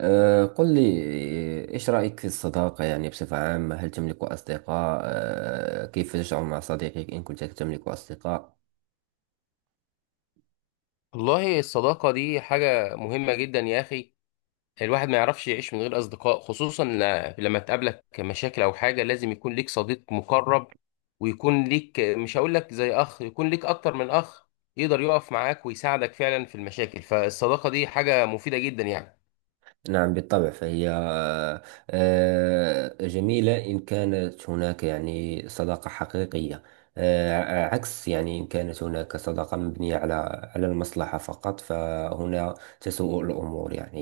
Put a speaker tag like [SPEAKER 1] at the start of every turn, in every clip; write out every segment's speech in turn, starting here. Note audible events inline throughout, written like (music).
[SPEAKER 1] قل لي. إيش رأيك في الصداقة يعني بصفة عامة؟ هل تملك أصدقاء؟ كيف تشعر مع صديقك إن كنت تملك أصدقاء؟
[SPEAKER 2] والله الصداقة دي حاجة مهمة جدا يا أخي. الواحد ما يعرفش يعيش من غير أصدقاء، خصوصا لما تقابلك مشاكل أو حاجة لازم يكون ليك صديق مقرب، ويكون ليك، مش هقول لك زي أخ، يكون ليك أكتر من أخ، يقدر يقف معاك ويساعدك فعلا في المشاكل. فالصداقة دي حاجة مفيدة جدا يعني.
[SPEAKER 1] نعم، بالطبع، فهي جميلة إن كانت هناك يعني صداقة حقيقية. عكس يعني إن كانت هناك صداقة مبنية على المصلحة فقط، فهنا تسوء الأمور يعني.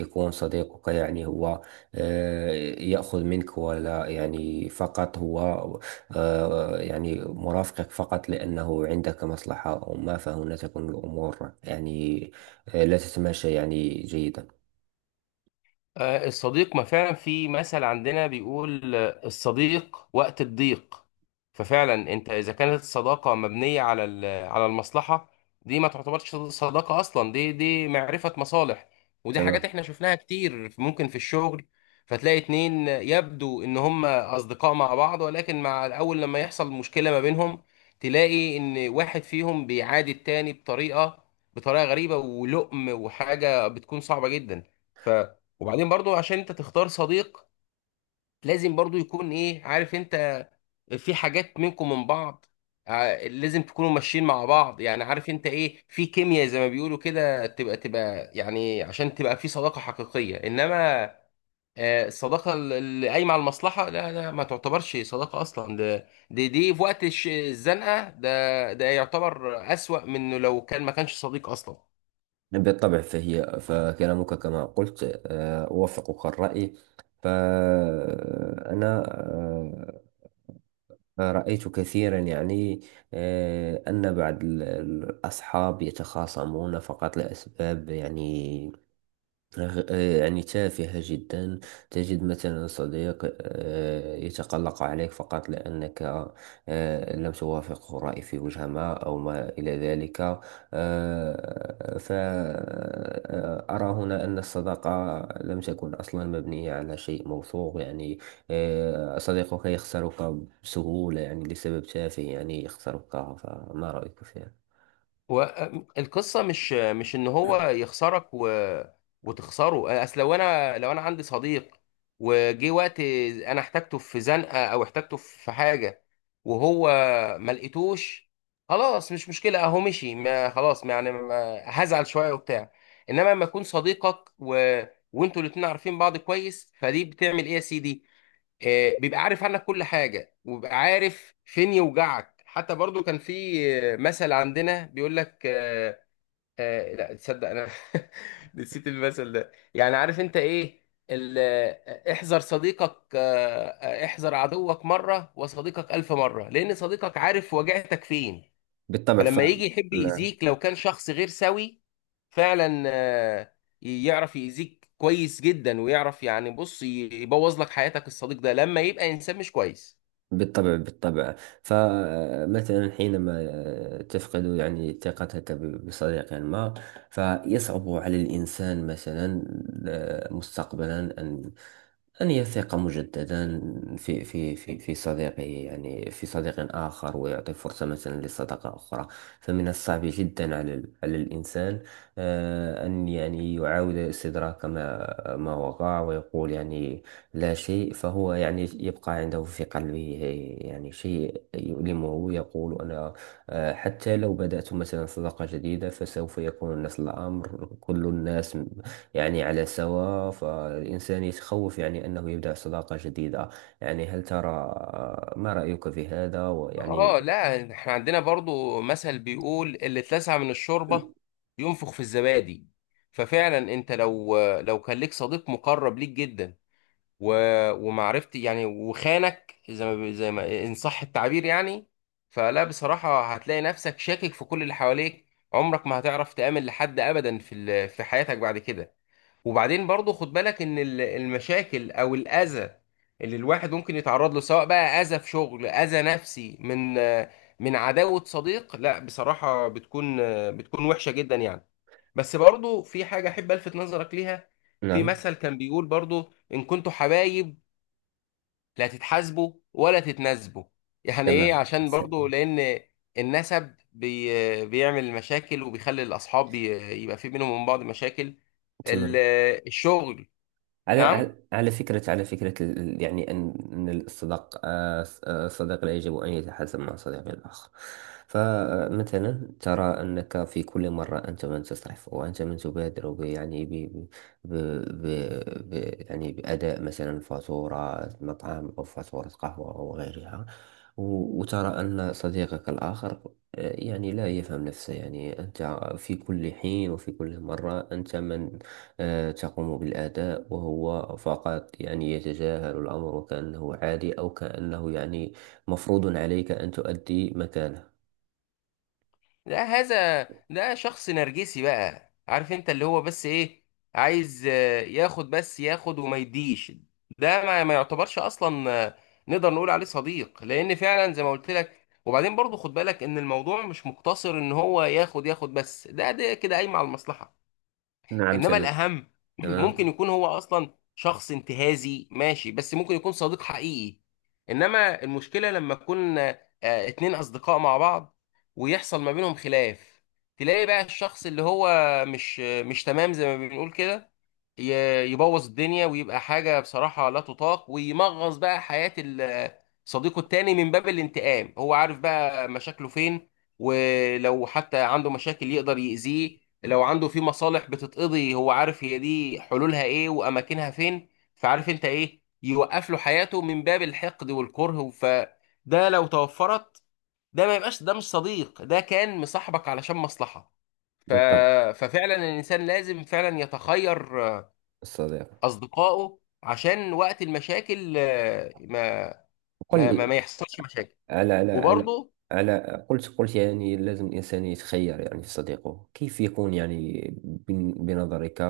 [SPEAKER 1] يكون صديقك يعني هو آه، يأخذ منك ولا يعني فقط هو يعني مرافقك فقط لأنه عندك مصلحة أو ما، فهنا تكون الأمور يعني لا تتماشى يعني جيدا.
[SPEAKER 2] الصديق، ما فعلا في مثل عندنا بيقول الصديق وقت الضيق. ففعلا انت اذا كانت الصداقه مبنيه على على المصلحه، دي ما تعتبرش صداقه اصلا، دي معرفه مصالح. ودي حاجات
[SPEAKER 1] تمام.
[SPEAKER 2] احنا شفناها كتير ممكن في الشغل. فتلاقي اتنين يبدو ان هم اصدقاء مع بعض، ولكن مع الاول لما يحصل مشكله ما بينهم، تلاقي ان واحد فيهم بيعادي التاني بطريقه غريبه ولؤم، وحاجه بتكون صعبه جدا. وبعدين برضو عشان انت تختار صديق، لازم برضو يكون ايه، عارف انت، في حاجات منكم من بعض. لازم تكونوا ماشيين مع بعض، يعني عارف انت ايه، في كيمياء زي ما بيقولوا كده، تبقى يعني عشان تبقى في صداقة حقيقية. انما الصداقة اللي قايمة على المصلحة لا، لا ما تعتبرش صداقة اصلا. ده دي دي في وقت الزنقة ده يعتبر اسوأ من إنه لو كان ما كانش صديق اصلا.
[SPEAKER 1] بالطبع، فكلامك كما قلت أوافقك الرأي. فأنا رأيت كثيرا يعني أن بعض الأصحاب يتخاصمون فقط لأسباب يعني يعني تافهة جدا. تجد مثلا صديق يتقلق عليك فقط لأنك لم توافقه رأي في وجهة ما أو ما إلى ذلك. فأرى هنا أن الصداقة لم تكن أصلا مبنية على شيء موثوق، يعني صديقك يخسرك بسهولة يعني لسبب تافه، يعني يخسرك. فما رأيك فيها؟
[SPEAKER 2] هو القصه مش ان هو يخسرك وتخسره. اصل لو انا عندي صديق وجه وقت انا احتاجته في زنقه او احتاجته في حاجه، وهو ما لقيتوش، خلاص مش مشكله، اهو مشي، ما خلاص، ما يعني ما هزعل شويه وبتاع. انما لما يكون صديقك وانتوا الاتنين عارفين بعض كويس، فدي بتعمل ايه يا سيدي، بيبقى عارف عنك كل حاجة، وبيبقى عارف فين يوجعك. حتى برضو كان في مثل عندنا بيقول لك لا تصدق. انا (laughs) نسيت المثل ده. يعني عارف انت ايه، احذر صديقك، احذر عدوك مرة وصديقك ألف مرة، لأن صديقك عارف وجعتك فين.
[SPEAKER 1] بالطبع.
[SPEAKER 2] فلما يجي يحب
[SPEAKER 1] نعم.
[SPEAKER 2] يأذيك لو كان شخص غير سوي، فعلا يعرف يأذيك كويس جدا، ويعرف يعني، بص، يبوظ لك حياتك الصديق ده لما يبقى إنسان مش كويس.
[SPEAKER 1] بالطبع، بالطبع. فمثلا حينما تفقد يعني ثقتك بصديق ما، فيصعب على الإنسان مثلا مستقبلا أن يثق مجددا في صديقه، يعني في صديق آخر، ويعطي فرصة مثلا لصداقة أخرى. فمن الصعب جدا على على الإنسان أن يعني يعاود استدراك ما وقع، ويقول يعني لا شيء. فهو يعني يبقى عنده في قلبه يعني شيء يؤلمه، يقول أنا حتى لو بدأت مثلا صداقة جديدة فسوف يكون نفس الأمر، كل الناس يعني على سواء. فالإنسان يتخوف يعني أنه يبدأ صداقة جديدة. يعني هل ترى ما رأيك في هذا ويعني؟
[SPEAKER 2] اه لا، احنا عندنا برضو مثل بيقول، اللي اتلسع من الشوربة ينفخ في الزبادي. ففعلا انت لو لو كان ليك صديق مقرب ليك جدا و... ومعرفتي يعني، وخانك، زي ما ان صح التعبير يعني، فلا بصراحة هتلاقي نفسك شاكك في كل اللي حواليك. عمرك ما هتعرف تآمن لحد أبدا في في حياتك بعد كده. وبعدين برضو خد بالك ان المشاكل او الاذى اللي الواحد ممكن يتعرض له، سواء بقى اذى في شغل، اذى نفسي من من عداوة صديق، لا بصراحة بتكون وحشة جدا يعني. بس برضو في حاجة احب الفت نظرك ليها. في
[SPEAKER 1] نعم،
[SPEAKER 2] مثل كان بيقول برضو، ان كنتوا حبايب لا تتحاسبوا ولا تتناسبوا. يعني ايه؟
[SPEAKER 1] تمام.
[SPEAKER 2] عشان
[SPEAKER 1] ت-
[SPEAKER 2] برضو لان النسب بيعمل مشاكل، وبيخلي الاصحاب يبقى في بينهم وبين بعض مشاكل. ال-
[SPEAKER 1] تمام.
[SPEAKER 2] الشغل.
[SPEAKER 1] على على
[SPEAKER 2] نعم،
[SPEAKER 1] على فكرة، يعني أن الصداق آه، س- آه، الصديق لا يجب أن يتحاسب مع صديق الآخر. فمثلا ترى أنك في كل مرة أنت من تسرف وأنت من تبادر ب يعني ب ب ب ب يعني بأداء مثلا فاتورة مطعم أو فاتورة قهوة أو غيرها. وترى أن صديقك الآخر يعني لا يفهم نفسه. يعني أنت في كل حين وفي كل مرة أنت من تقوم بالأداء، وهو فقط يعني يتجاهل الأمر، وكأنه عادي أو كأنه يعني مفروض عليك أن تؤدي مكانه.
[SPEAKER 2] لا هذا، ده شخص نرجسي بقى، عارف انت اللي هو بس ايه، عايز ياخد، بس ياخد وما يديش. ده ما يعتبرش اصلا نقدر نقول عليه صديق، لان فعلا زي ما قلت لك. وبعدين برضو خد بالك ان الموضوع مش مقتصر ان هو ياخد بس، ده ده كده قايم على المصلحة.
[SPEAKER 1] نعم،
[SPEAKER 2] انما
[SPEAKER 1] تمام.
[SPEAKER 2] الاهم، ممكن
[SPEAKER 1] تمام.
[SPEAKER 2] يكون هو اصلا شخص انتهازي ماشي، بس ممكن يكون صديق حقيقي. انما المشكله لما يكون اتنين اصدقاء مع بعض، ويحصل ما بينهم خلاف، تلاقي بقى الشخص اللي هو مش تمام زي ما بنقول كده، يبوظ الدنيا، ويبقى حاجه بصراحه لا تطاق، ويمغص بقى حياه صديقه التاني من باب الانتقام. هو عارف بقى مشاكله فين، ولو حتى عنده مشاكل يقدر يأذيه، لو عنده في مصالح بتتقضي هو عارف هي دي حلولها ايه واماكنها فين. فعارف انت ايه، يوقف له حياته من باب الحقد والكره. فده لو توفرت، ده ما يبقاش، ده مش صديق، ده كان مصاحبك علشان مصلحة. ف...
[SPEAKER 1] بالطبع.
[SPEAKER 2] ففعلا الانسان لازم فعلا يتخير
[SPEAKER 1] الصديق.
[SPEAKER 2] اصدقائه، عشان وقت المشاكل ما
[SPEAKER 1] قل
[SPEAKER 2] ما
[SPEAKER 1] لي
[SPEAKER 2] ما, ما يحصلش مشاكل.
[SPEAKER 1] على
[SPEAKER 2] وبرضه
[SPEAKER 1] قلت يعني لازم الإنسان يتخير يعني في صديقه، كيف يكون يعني بنظرك؟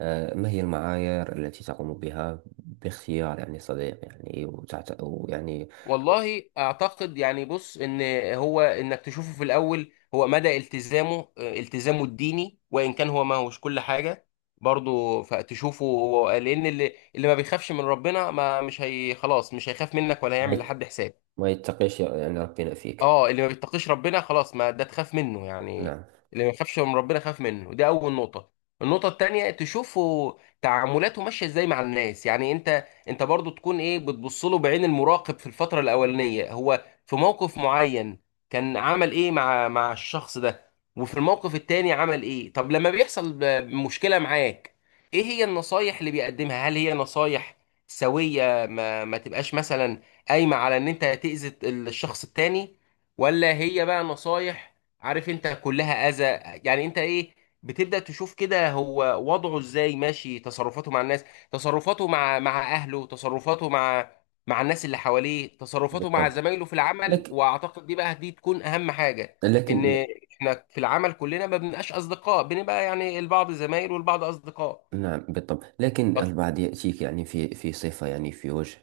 [SPEAKER 1] ما هي المعايير التي تقوم بها باختيار يعني صديق؟ يعني ويعني.
[SPEAKER 2] والله اعتقد يعني، بص، ان هو انك تشوفه في الاول هو مدى التزامه، التزامه الديني، وان كان هو ما هوش كل حاجه برضه. فتشوفه لان اللي ما بيخافش من ربنا، ما مش هي خلاص، مش هيخاف منك ولا
[SPEAKER 1] ما
[SPEAKER 2] هيعمل
[SPEAKER 1] يت-
[SPEAKER 2] لحد حساب.
[SPEAKER 1] ما يتقيش يعني ربنا فيك؟
[SPEAKER 2] اه اللي ما بيتقيش ربنا خلاص، ما ده تخاف منه يعني.
[SPEAKER 1] نعم،
[SPEAKER 2] اللي ما يخافش من ربنا خاف منه، دي اول نقطة. النقطة التانية تشوفه تعاملاته ماشية ازاي مع الناس، يعني انت برضو تكون ايه، بتبص له بعين المراقب في الفترة الاولانية. هو في موقف معين كان عمل ايه مع مع الشخص ده، وفي الموقف التاني عمل ايه. طب لما بيحصل مشكلة معاك، ايه هي النصايح اللي بيقدمها، هل هي نصايح سوية، ما تبقاش مثلا قايمة على ان انت تأذي الشخص التاني، ولا هي بقى نصايح، عارف انت، كلها اذى. يعني انت ايه، بتبدأ تشوف كده هو وضعه ازاي ماشي، تصرفاته مع الناس، تصرفاته مع مع اهله، تصرفاته مع مع الناس اللي حواليه، تصرفاته مع
[SPEAKER 1] بالطبع،
[SPEAKER 2] زمايله في العمل.
[SPEAKER 1] لكن
[SPEAKER 2] واعتقد دي بقى دي تكون اهم حاجة. ان
[SPEAKER 1] لكن.
[SPEAKER 2] احنا في العمل كلنا ما بنبقاش اصدقاء، بنبقى يعني البعض زمايل والبعض اصدقاء.
[SPEAKER 1] نعم، بالطبع، لكن البعض يأتيك يعني في صفة يعني في وجه،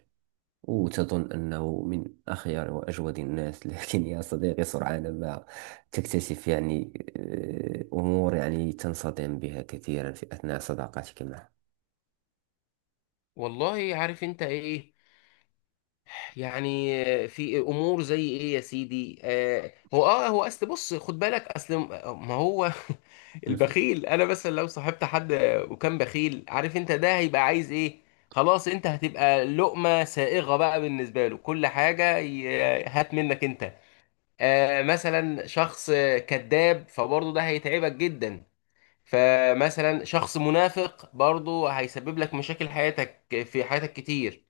[SPEAKER 1] وتظن أنه من أخيار وأجود الناس. (laughs) لكن يا صديقي، سرعان ما تكتشف يعني أمور يعني تنصدم بها كثيرا في أثناء صداقتك معه.
[SPEAKER 2] والله عارف انت ايه يعني، في امور زي ايه يا سيدي. هو اصل، بص خد بالك، اصل ما هو (laughs)
[SPEAKER 1] (laughs)
[SPEAKER 2] البخيل، انا مثلا لو صاحبت حد وكان بخيل، عارف انت ده هيبقى عايز ايه. خلاص انت هتبقى لقمة سائغة بقى بالنسبة له، كل حاجة هات منك انت. آه مثلا شخص كذاب، فبرضه ده هيتعبك جدا. فمثلا شخص منافق، برضه هيسبب لك مشاكل حياتك في حياتك كتير.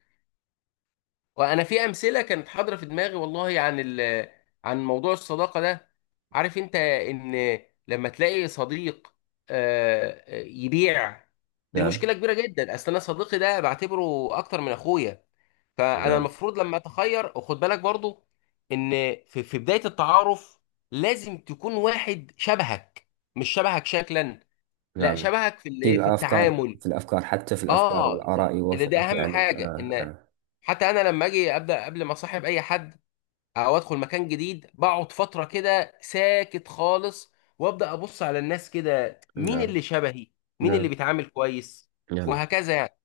[SPEAKER 2] وانا في امثله كانت حاضره في دماغي والله، عن عن موضوع الصداقه ده. عارف انت ان لما تلاقي صديق يبيع، دي
[SPEAKER 1] نعم.
[SPEAKER 2] مشكله كبيره جدا. اصل انا صديقي ده بعتبره اكتر من اخويا. فانا
[SPEAKER 1] نعم.
[SPEAKER 2] المفروض لما اتخير، وخد بالك برضو ان في بدايه التعارف لازم تكون واحد شبهك، مش شبهك شكلا، لا
[SPEAKER 1] نعم.
[SPEAKER 2] شبهك في
[SPEAKER 1] في
[SPEAKER 2] الايه، في
[SPEAKER 1] الأفكار.
[SPEAKER 2] التعامل.
[SPEAKER 1] في الأفكار، حتى في الأفكار
[SPEAKER 2] اه،
[SPEAKER 1] والآراء
[SPEAKER 2] اللي ده
[SPEAKER 1] يوافقك،
[SPEAKER 2] اهم
[SPEAKER 1] يعني
[SPEAKER 2] حاجه.
[SPEAKER 1] آه،
[SPEAKER 2] ان
[SPEAKER 1] نعم.
[SPEAKER 2] حتى انا لما اجي ابدا، قبل ما اصاحب اي حد او ادخل مكان جديد، بقعد فتره كده ساكت خالص، وابدا ابص على الناس كده، مين
[SPEAKER 1] نعم.
[SPEAKER 2] اللي شبهي، مين اللي
[SPEAKER 1] نعم.
[SPEAKER 2] بيتعامل كويس،
[SPEAKER 1] نعم.
[SPEAKER 2] وهكذا يعني.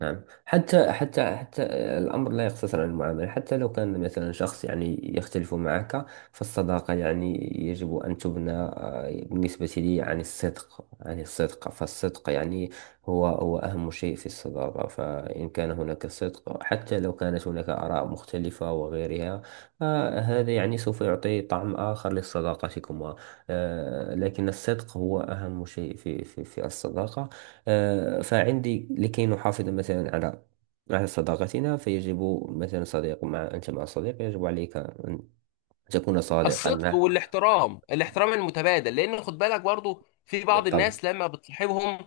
[SPEAKER 1] نعم. حتى الأمر لا يقتصر على المعاملة، حتى لو كان مثلا شخص يعني يختلف معك. فالصداقة يعني يجب أن تبنى بالنسبة لي عن الصدق، فالصدق يعني هو أهم شيء في الصداقة. فإن كان هناك صدق، حتى لو كانت هناك آراء مختلفة وغيرها، هذا يعني سوف يعطي طعم آخر لصداقتكما. لكن الصدق هو أهم شيء في الصداقة. فعندي لكي نحافظ مثلا على صداقتنا فيجب، مثلا صديق مع أنت مع صديق يجب عليك أن تكون صادقا
[SPEAKER 2] الصدق
[SPEAKER 1] معه.
[SPEAKER 2] والاحترام، الاحترام المتبادل. لان خد بالك برضو في بعض
[SPEAKER 1] بالطبع.
[SPEAKER 2] الناس لما بتصاحبهم،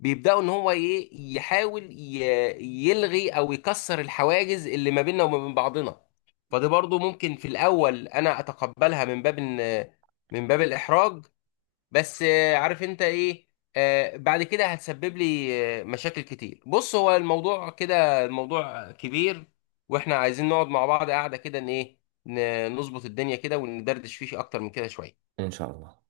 [SPEAKER 2] بيبداوا ان هو ايه، يحاول يلغي او يكسر الحواجز اللي ما بيننا وما بين بعضنا. فدي برضو ممكن في الاول انا اتقبلها من باب من باب الاحراج، بس عارف انت ايه، بعد كده هتسبب لي مشاكل كتير. بص هو الموضوع كده، الموضوع كبير، واحنا عايزين نقعد مع بعض قاعدة كده ان ايه، نظبط الدنيا كده، وندردش فيه اكتر من كده شوية.
[SPEAKER 1] إن شاء الله.